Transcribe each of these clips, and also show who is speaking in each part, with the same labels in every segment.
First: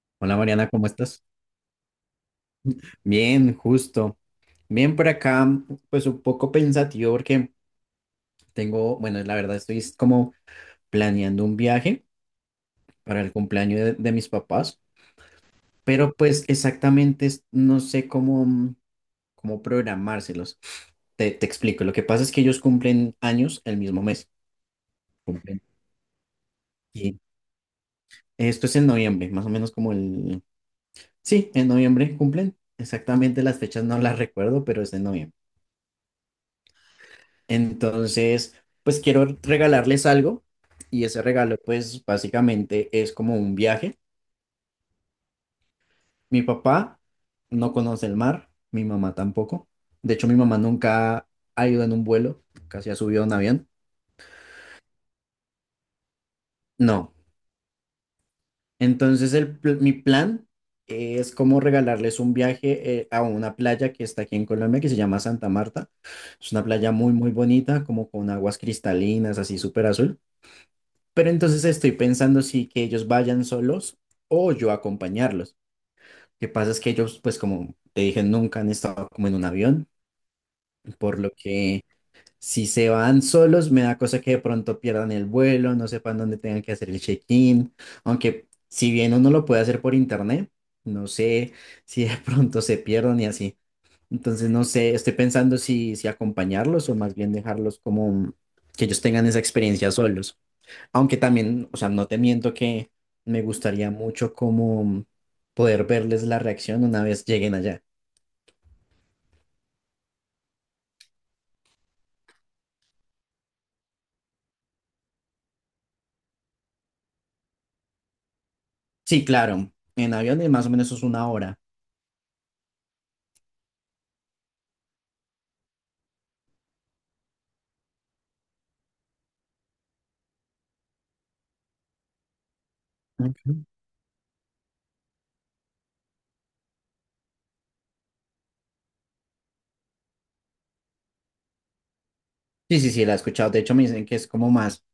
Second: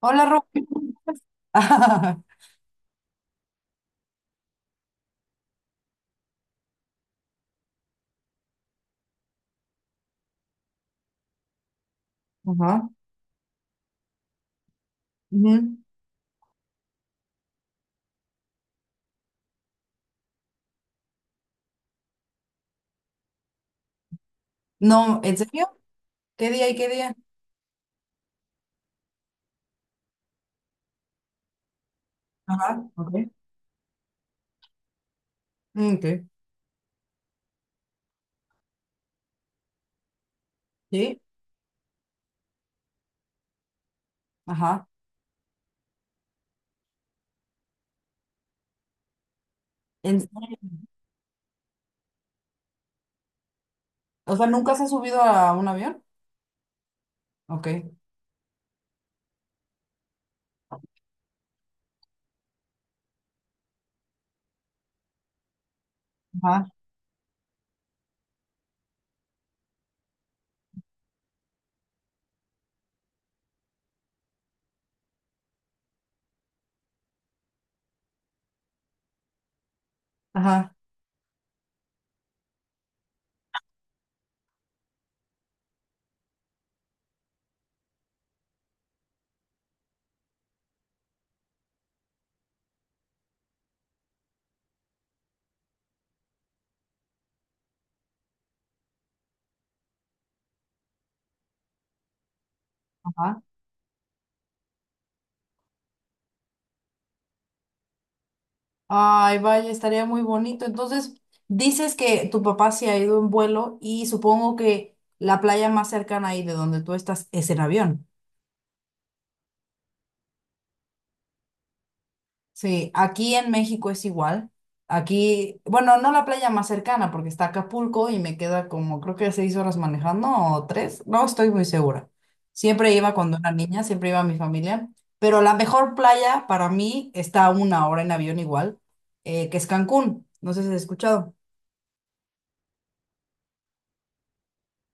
Speaker 1: Hola,
Speaker 2: Hola
Speaker 1: Rubén.
Speaker 2: Mariana, ¿cómo estás?
Speaker 1: Ajá.
Speaker 2: Bien, justo. Bien por acá, pues un poco pensativo porque tengo, bueno, la verdad estoy es como planeando un viaje para el cumpleaños de mis papás,
Speaker 1: Ujú.
Speaker 2: pero pues exactamente no sé cómo, cómo programárselos. Te explico, lo que pasa es que ellos cumplen años el mismo mes.
Speaker 1: No, ¿en
Speaker 2: Cumplen.
Speaker 1: serio? ¿Qué día y qué día?
Speaker 2: Y esto es en noviembre, más o menos como el... Sí, en noviembre cumplen.
Speaker 1: Ajá, ok.
Speaker 2: Exactamente las fechas no las recuerdo, pero es en noviembre.
Speaker 1: Mm, ok.
Speaker 2: Entonces, pues quiero regalarles algo y
Speaker 1: Sí,
Speaker 2: ese regalo, pues básicamente es como un viaje.
Speaker 1: ajá.
Speaker 2: Mi papá no conoce el mar, mi mamá tampoco. De
Speaker 1: ¿En
Speaker 2: hecho, mi
Speaker 1: serio?
Speaker 2: mamá nunca ha ido en un vuelo, casi ha subido a un avión.
Speaker 1: O sea, ¿nunca se ha subido a un avión?
Speaker 2: No.
Speaker 1: Ok.
Speaker 2: Entonces, mi plan es como regalarles un viaje a una playa que está aquí en Colombia, que se llama Santa Marta. Es una
Speaker 1: Ajá,
Speaker 2: playa muy, muy bonita, como con aguas cristalinas, así súper azul. Pero entonces estoy pensando si que ellos vayan solos o yo acompañarlos. Lo que pasa es que ellos, pues como te dije, nunca han estado como en un avión,
Speaker 1: ajá,
Speaker 2: por lo que si se van solos me da cosa que de pronto pierdan el vuelo, no sepan dónde tengan que hacer el check-in, aunque si bien uno lo puede hacer por internet, no sé si de pronto se pierdan y así. Entonces no sé, estoy pensando si acompañarlos o más bien dejarlos como que ellos tengan esa experiencia solos. Aunque también, o sea, no te miento que
Speaker 1: ajá.
Speaker 2: me gustaría mucho como poder verles la reacción una vez lleguen allá.
Speaker 1: Ay, vaya, estaría muy bonito. Entonces, dices que tu papá se ha ido en vuelo y supongo que la playa más cercana ahí de donde tú estás es en avión.
Speaker 2: Sí, claro, en avión es más o menos es una hora.
Speaker 1: Sí, aquí en México es igual. Aquí, bueno, no la playa más cercana porque está Acapulco y me queda como creo que 6 horas manejando o tres, no estoy muy segura. Siempre iba cuando era
Speaker 2: Ok.
Speaker 1: niña, siempre iba mi familia, pero la mejor playa para mí está a una hora en avión igual, que es Cancún. No sé si has escuchado.
Speaker 2: Sí, sí, sí, la he escuchado. De hecho, me dicen que es como más,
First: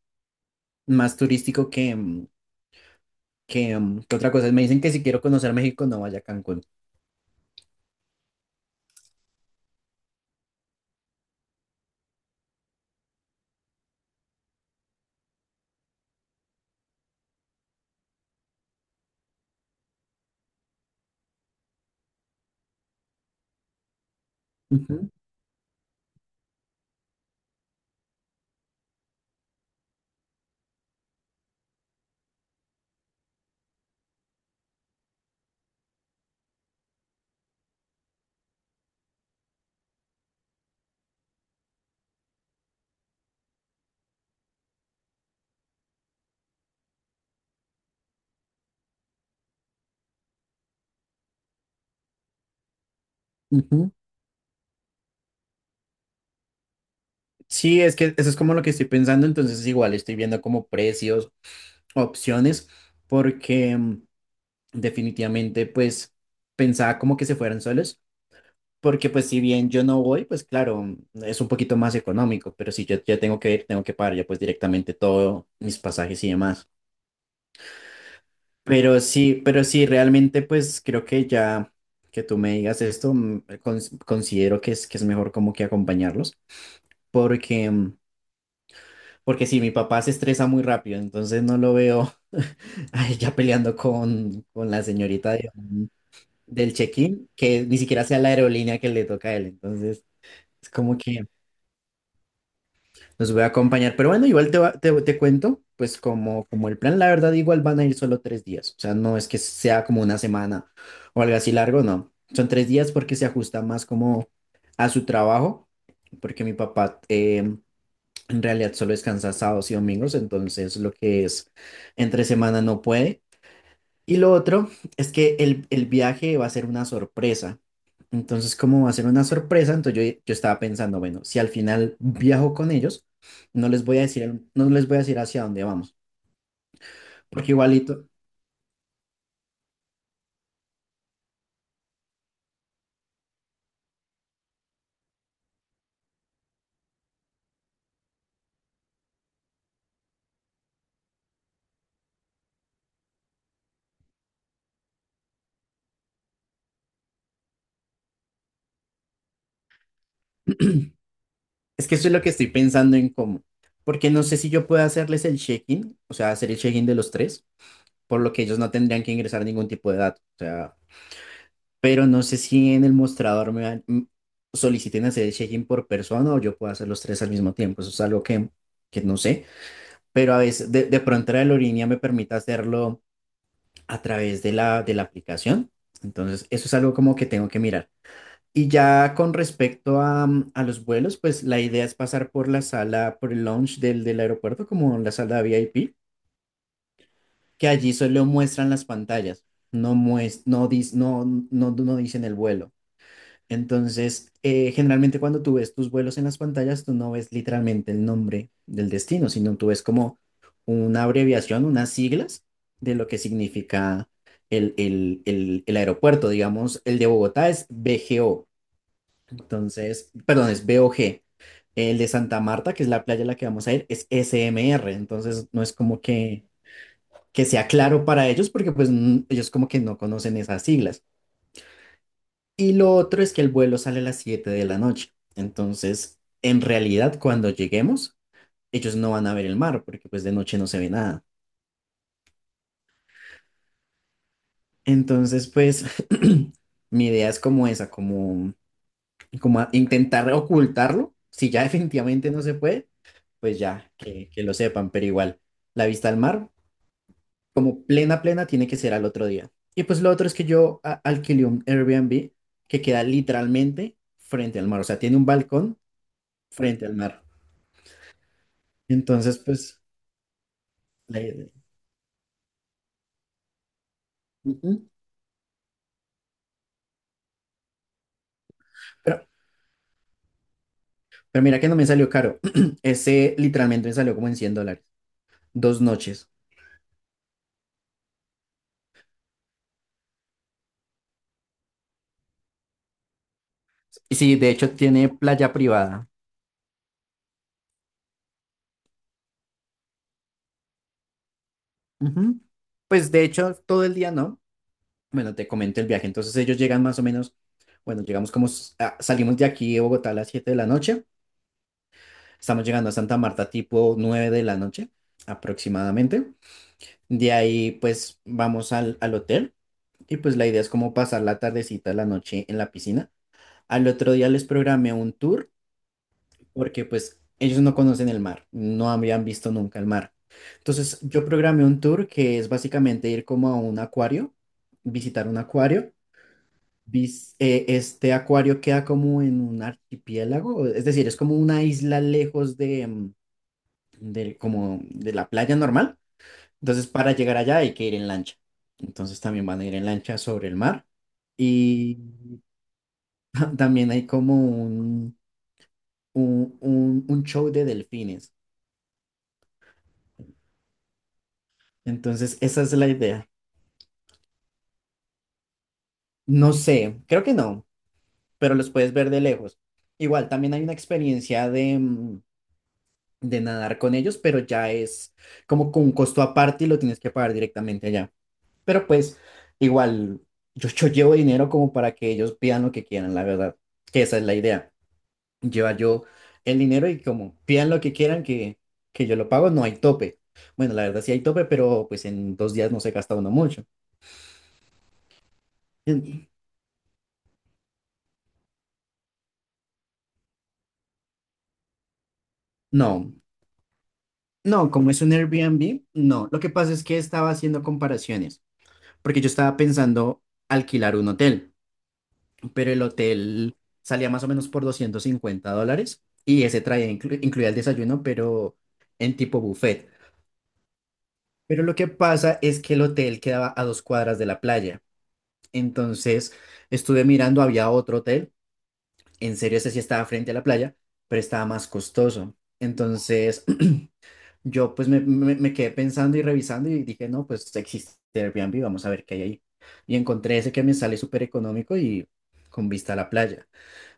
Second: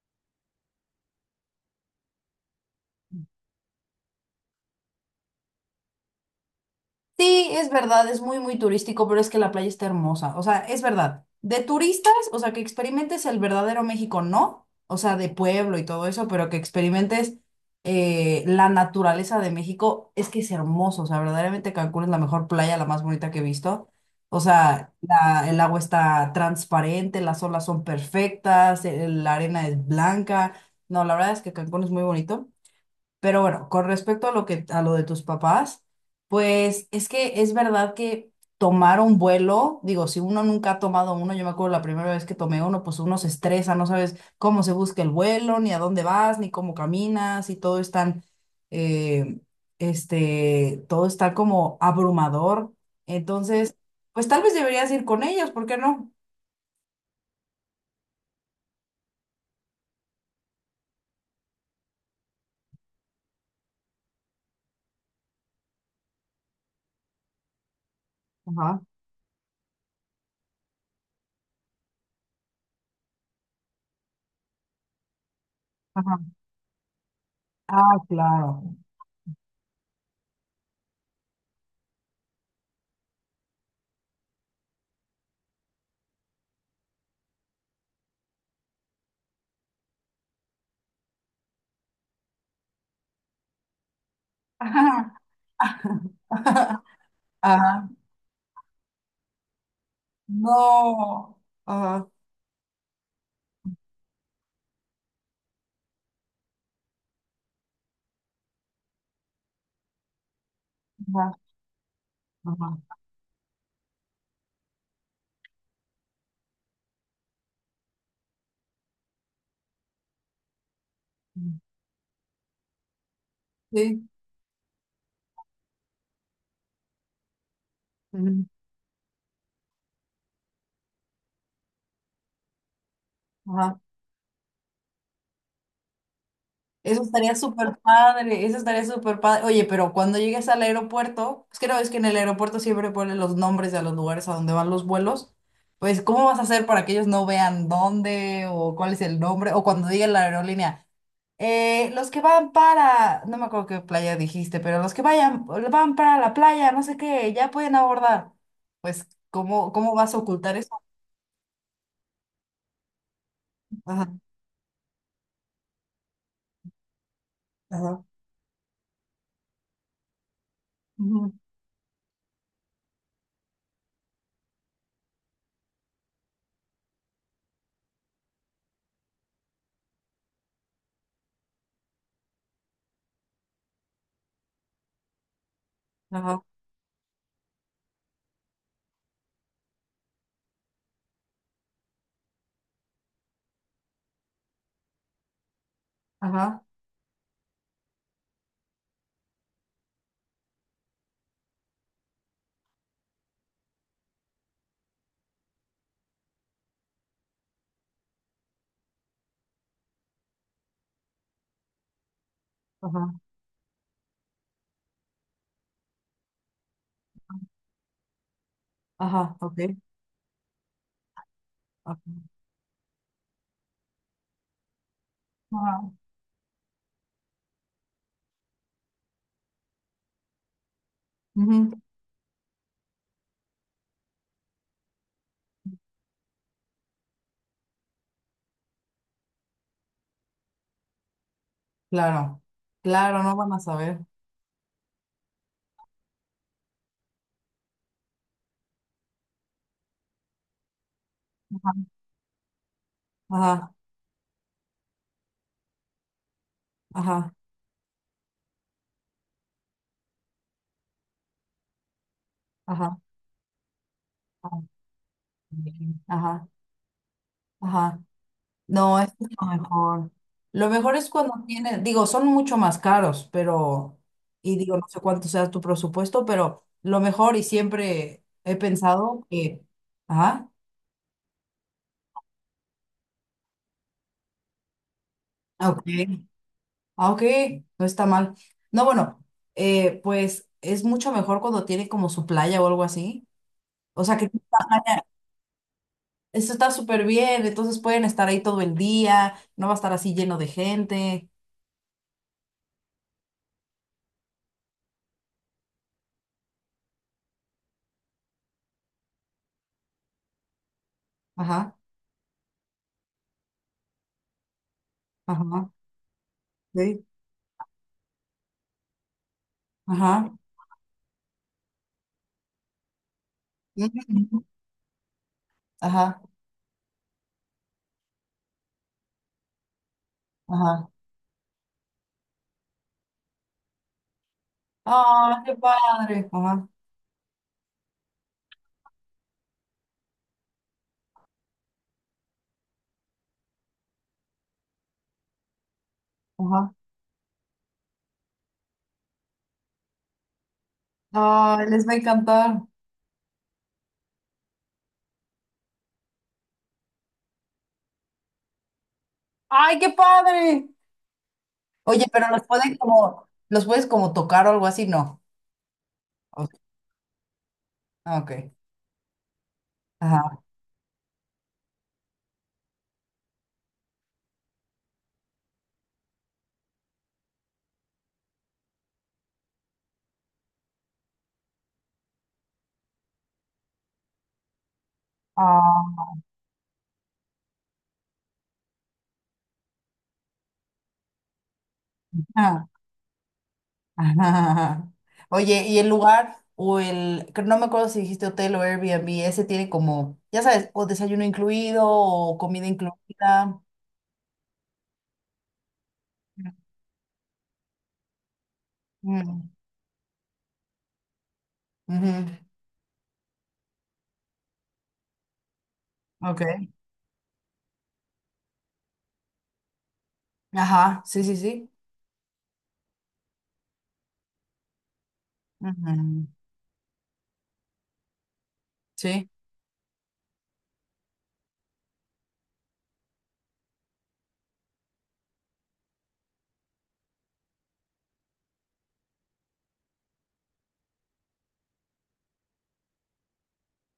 Speaker 2: más turístico que otra cosa. Me dicen que si quiero conocer México, no vaya a Cancún.
Speaker 1: Sí, es verdad, es muy, muy turístico, pero es que la playa está hermosa. O sea, es verdad. De turistas, o sea, que experimentes el verdadero México, no. O sea, de pueblo y todo eso, pero que experimentes la naturaleza de México, es que es hermoso. O sea, verdaderamente Cancún es la mejor playa, la más bonita que he visto. O sea,
Speaker 2: Ujú,
Speaker 1: el agua está transparente, las olas son perfectas, la arena es blanca. No, la verdad es que Cancún es muy bonito. Pero bueno, con respecto a lo que, a lo de tus papás, pues es que es verdad que tomar un vuelo, digo, si uno nunca ha tomado uno, yo me acuerdo la primera vez que tomé uno, pues uno se estresa, no sabes cómo se busca el vuelo, ni a dónde vas, ni cómo caminas, y todo es tan, eh, este, todo está como abrumador. Entonces,
Speaker 2: ujú.
Speaker 1: pues tal vez deberías ir con ellos, ¿por qué no?
Speaker 2: Sí, es que eso es como lo que estoy pensando. Entonces, igual estoy viendo como precios, opciones, porque definitivamente, pues, pensaba como que se fueran solos.
Speaker 1: Ajá,
Speaker 2: Porque pues si bien yo no voy, pues claro, es un poquito más económico, pero si yo ya tengo que ir, tengo que pagar ya pues directamente todos mis
Speaker 1: ajá.
Speaker 2: pasajes y demás.
Speaker 1: Ah, claro.
Speaker 2: Pero sí, realmente pues creo que ya que tú me digas esto, considero que es mejor como que acompañarlos, porque, porque si mi papá se estresa muy rápido, entonces no lo veo ay, ya peleando con, con la
Speaker 1: Ajá.
Speaker 2: señorita del check-in, que ni
Speaker 1: Ajá.
Speaker 2: siquiera sea la aerolínea que le toca a él, entonces es como que...
Speaker 1: No. Ajá.
Speaker 2: Los voy a acompañar, pero bueno, igual te cuento, pues como el plan, la verdad, igual van a ir solo 3 días, o sea, no es que sea como una semana o algo
Speaker 1: Ajá.
Speaker 2: así largo, no, son 3 días
Speaker 1: Ajá.
Speaker 2: porque se ajusta más como a su trabajo, porque mi papá en realidad solo descansa sábados y domingos, entonces lo que es entre semana no puede,
Speaker 1: Sí.
Speaker 2: y lo otro es que el viaje va a ser una sorpresa.
Speaker 1: Ujú.
Speaker 2: Entonces, como va a ser una sorpresa, entonces yo estaba pensando, bueno, si al final viajo con ellos, no
Speaker 1: Ajá.
Speaker 2: les voy a decir, no les voy a decir hacia dónde vamos,
Speaker 1: Eso estaría
Speaker 2: porque
Speaker 1: súper
Speaker 2: igualito,
Speaker 1: padre, eso estaría súper padre. Oye, pero cuando llegues al aeropuerto, pues creo es que en el aeropuerto siempre ponen los nombres de los lugares a donde van los vuelos. Pues, ¿cómo vas a hacer para que ellos no vean dónde o cuál es el nombre? O cuando diga la aerolínea, los que van para, no me acuerdo qué playa dijiste, pero los que vayan, van para la playa, no sé qué, ya pueden abordar. Pues, ¿cómo, cómo vas a ocultar eso?
Speaker 2: es que eso es lo que estoy pensando en cómo,
Speaker 1: Ajá,
Speaker 2: porque no sé si yo puedo hacerles el check-in, o sea, hacer el check-in de los tres,
Speaker 1: ajá,
Speaker 2: por lo que ellos no tendrían que ingresar ningún tipo de dato, o sea,
Speaker 1: ujú,
Speaker 2: pero no sé si en el mostrador soliciten hacer el check-in por persona o yo puedo hacer los tres al mismo tiempo, eso es algo que no sé. Pero a veces de pronto la aerolínea me permite hacerlo a través de la aplicación.
Speaker 1: ajá,
Speaker 2: Entonces, eso es algo como que tengo que mirar. Y ya con respecto a, a los vuelos, pues la idea es pasar por la sala, por el lounge del aeropuerto, como la sala VIP,
Speaker 1: ajá,
Speaker 2: que allí solo muestran las pantallas, no, muest no, dis- no, no, no dicen el vuelo. Entonces, generalmente cuando tú ves tus vuelos en las pantallas, tú no ves literalmente el nombre del destino, sino tú ves como una abreviación, unas siglas de lo que
Speaker 1: ajá.
Speaker 2: significa el aeropuerto. Digamos, el de Bogotá es BGO,
Speaker 1: Ajá, ok.
Speaker 2: entonces, perdón, es BOG. El
Speaker 1: Ajá,
Speaker 2: de Santa Marta, que es la playa a la que vamos a ir, es SMR, entonces no es
Speaker 1: ajá.
Speaker 2: como que sea claro para ellos porque pues ellos como que no conocen esas siglas.
Speaker 1: Ujú.
Speaker 2: Y lo otro es que el vuelo sale a las 7 de la noche. Entonces, en realidad, cuando lleguemos, ellos no van a ver el mar, porque pues de noche no se ve nada.
Speaker 1: Claro, claro, no van a saber.
Speaker 2: Entonces, pues, mi idea es como esa, intentar ocultarlo. Si ya definitivamente no se puede, pues
Speaker 1: Ajá,
Speaker 2: ya, que lo sepan, pero igual, la vista al mar,
Speaker 1: ajá,
Speaker 2: como plena, plena, tiene que ser al otro día. Y pues lo otro es que yo alquilé un Airbnb que
Speaker 1: ajá,
Speaker 2: queda literalmente frente
Speaker 1: ajá,
Speaker 2: al mar, o sea, tiene un balcón
Speaker 1: ajá.
Speaker 2: frente al mar.
Speaker 1: Ajá. No, esto es
Speaker 2: Entonces,
Speaker 1: lo
Speaker 2: pues,
Speaker 1: mejor. Lo mejor es
Speaker 2: la
Speaker 1: cuando
Speaker 2: idea-
Speaker 1: tiene, digo, son mucho más caros, pero, y digo, no
Speaker 2: ujú.
Speaker 1: sé cuánto sea tu presupuesto, pero lo mejor y siempre he pensado
Speaker 2: Pero,
Speaker 1: que, ajá,
Speaker 2: pero mira que no me salió caro. Ese literalmente me salió como en $100.
Speaker 1: ah,
Speaker 2: Dos
Speaker 1: ok,
Speaker 2: noches.
Speaker 1: ah, ok. No está mal. No, bueno, pues es mucho mejor cuando tiene como su playa o algo así. O
Speaker 2: Y
Speaker 1: sea, que
Speaker 2: sí, de hecho tiene playa privada.
Speaker 1: eso está súper bien, entonces pueden estar ahí todo el día, no va a estar así lleno de gente.
Speaker 2: Ujú. Pues de hecho, todo el día no. Bueno, te comento el viaje. Entonces ellos llegan más o menos, bueno, llegamos como, salimos de aquí de Bogotá a las 7 de la noche.
Speaker 1: Ajá,
Speaker 2: Estamos llegando a Santa Marta tipo 9 de la noche
Speaker 1: ajá,
Speaker 2: aproximadamente.
Speaker 1: sí,
Speaker 2: De ahí pues vamos al hotel y
Speaker 1: ajá,
Speaker 2: pues la idea es como pasar la tardecita, la noche en la piscina. Al otro día
Speaker 1: ujú,
Speaker 2: les programé un tour
Speaker 1: ajá,
Speaker 2: porque pues ellos no conocen el mar, no habían visto nunca el mar.
Speaker 1: ajá.
Speaker 2: Entonces yo programé un tour que es básicamente ir como a un acuario, visitar un
Speaker 1: ¡Ah, qué
Speaker 2: acuario.
Speaker 1: padre! Ajá,
Speaker 2: Este acuario queda como en un archipiélago, es decir, es como una isla lejos de, como de la playa normal.
Speaker 1: ajá.
Speaker 2: Entonces para llegar allá hay que ir en lancha. Entonces también van a ir en lancha sobre el mar.
Speaker 1: ¡Ay, les va a
Speaker 2: Y
Speaker 1: encantar!
Speaker 2: también hay como un show de delfines.
Speaker 1: ¡Ay, qué padre! Oye, pero
Speaker 2: Entonces,
Speaker 1: los
Speaker 2: esa es
Speaker 1: pueden
Speaker 2: la
Speaker 1: como,
Speaker 2: idea.
Speaker 1: los puedes como tocar o algo así, no. Ok,
Speaker 2: No sé, creo que no,
Speaker 1: ah, ok,
Speaker 2: pero los puedes ver de lejos. Igual,
Speaker 1: ajá.
Speaker 2: también hay una experiencia de, de nadar con ellos, pero ya es como con un costo aparte y lo tienes que pagar directamente allá. Pero pues, igual, yo llevo dinero como para que ellos pidan lo que quieran, la verdad, que esa es la idea. Lleva yo el dinero y como pidan lo que quieran que yo lo pago, no hay tope. Bueno, la verdad sí hay tope, pero pues en dos
Speaker 1: Ah,
Speaker 2: días no se gasta uno mucho.
Speaker 1: ajá. Oye, ¿y el
Speaker 2: en-
Speaker 1: lugar o el, que no me acuerdo si dijiste hotel o Airbnb, ese tiene como, ya sabes, o desayuno incluido o comida
Speaker 2: No,
Speaker 1: incluida?
Speaker 2: no, como es un Airbnb, no. Lo que pasa es que estaba haciendo comparaciones, porque yo
Speaker 1: Mm,
Speaker 2: estaba pensando alquilar un hotel,
Speaker 1: ujú.
Speaker 2: pero el hotel salía más o menos por $250 y
Speaker 1: Ok.
Speaker 2: ese traía, incluía el desayuno, pero en tipo buffet.
Speaker 1: Ajá, sí, sí,
Speaker 2: Pero
Speaker 1: sí.
Speaker 2: lo que pasa es que el hotel quedaba a 2 cuadras de la playa.
Speaker 1: Ujú.
Speaker 2: Entonces estuve mirando, había otro hotel,
Speaker 1: Sí,
Speaker 2: en serio ese sí estaba frente a la playa, pero estaba más costoso. Entonces yo pues me quedé pensando y revisando y dije, no, pues existe Airbnb, vamos a ver qué hay ahí. Y encontré ese que me sale súper económico y con vista a la playa.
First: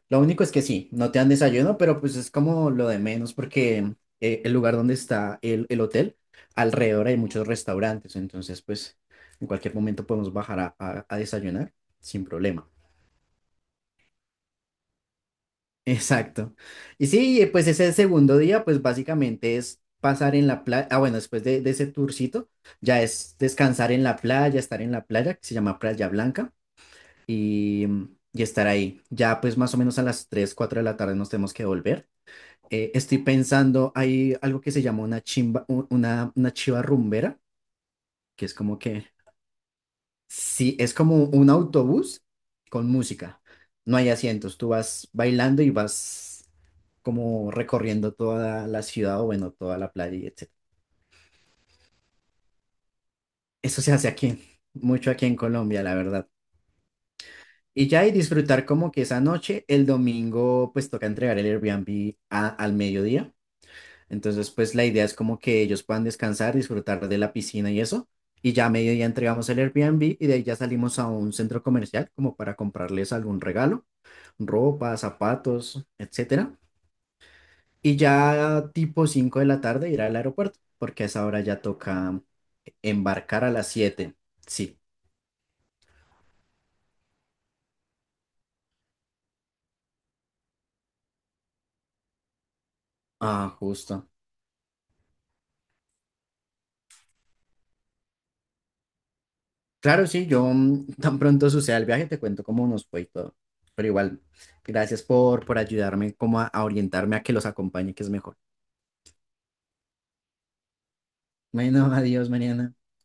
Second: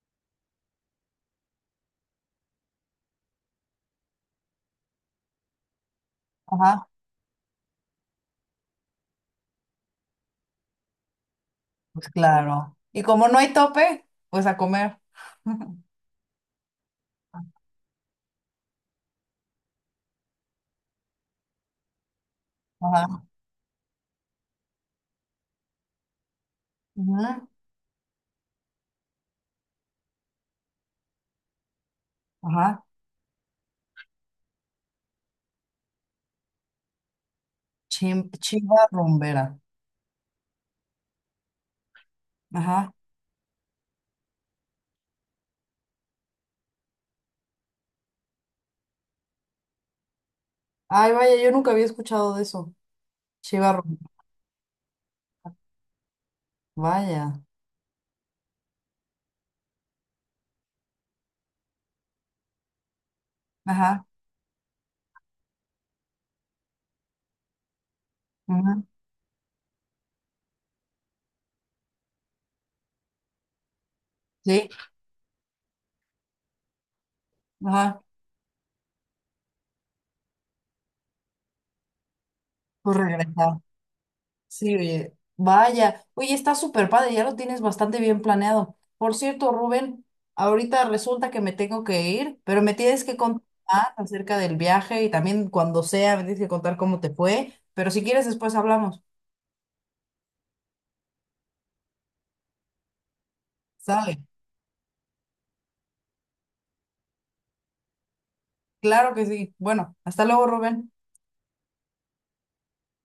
Speaker 2: Lo único es que sí, no te dan desayuno, pero pues es como lo de menos porque el lugar donde está el hotel,
Speaker 1: ajá,
Speaker 2: alrededor hay muchos restaurantes, entonces pues en cualquier momento podemos bajar a desayunar
Speaker 1: pues
Speaker 2: sin problema.
Speaker 1: claro. Y como no hay tope, pues a comer.
Speaker 2: Exacto. Y sí, pues ese segundo día, pues básicamente es pasar en la playa, ah, bueno, después de ese tourcito, ya
Speaker 1: Ajá,
Speaker 2: es descansar en la playa, estar en la playa, que se llama Playa Blanca,
Speaker 1: ujú,
Speaker 2: y, y estar ahí. Ya pues más o menos a las 3 4 de la tarde nos tenemos que volver.
Speaker 1: ajá.
Speaker 2: Estoy pensando, hay algo que se llama una chimba, una chiva rumbera,
Speaker 1: Chim-
Speaker 2: que es como
Speaker 1: chiva
Speaker 2: que,
Speaker 1: rumbera.
Speaker 2: sí, es como un autobús con
Speaker 1: Ajá.
Speaker 2: música. No hay asientos, tú vas bailando y vas como recorriendo toda la ciudad o bueno, toda la playa y etcétera.
Speaker 1: Ay, vaya, yo nunca había escuchado de eso. Chiva
Speaker 2: Eso se
Speaker 1: rumbera.
Speaker 2: hace aquí, mucho aquí en Colombia, la verdad.
Speaker 1: Vaya.
Speaker 2: Y ya y disfrutar como que esa noche, el domingo, pues toca entregar el Airbnb al mediodía.
Speaker 1: Ajá.
Speaker 2: Entonces, pues la idea es como que ellos puedan descansar, disfrutar de la piscina y eso. Y ya a
Speaker 1: Ujú.
Speaker 2: mediodía entregamos el Airbnb y de ahí ya salimos a un centro comercial como para comprarles algún regalo,
Speaker 1: Sí.
Speaker 2: ropa, zapatos, etcétera. Y
Speaker 1: Ajá,
Speaker 2: ya tipo 5 de la tarde ir al aeropuerto, porque a esa hora ya toca
Speaker 1: pues
Speaker 2: embarcar a
Speaker 1: regresar.
Speaker 2: las 7.
Speaker 1: Sí,
Speaker 2: Sí.
Speaker 1: oye, vaya. Oye, está súper padre, ya lo tienes bastante bien planeado. Por cierto, Rubén, ahorita resulta que me tengo que ir, pero me tienes que contar
Speaker 2: Ah, justo.
Speaker 1: acerca del viaje y también cuando sea, me tienes que contar cómo te fue. Pero si quieres, después hablamos.
Speaker 2: Claro, sí, yo tan pronto suceda el viaje te cuento cómo nos fue y todo. Pero igual,
Speaker 1: Sale.
Speaker 2: gracias por ayudarme como a orientarme a que los acompañe, que es mejor.
Speaker 1: Claro que sí. Bueno, hasta luego, Rubén.
Speaker 2: Bueno, adiós, Mariana.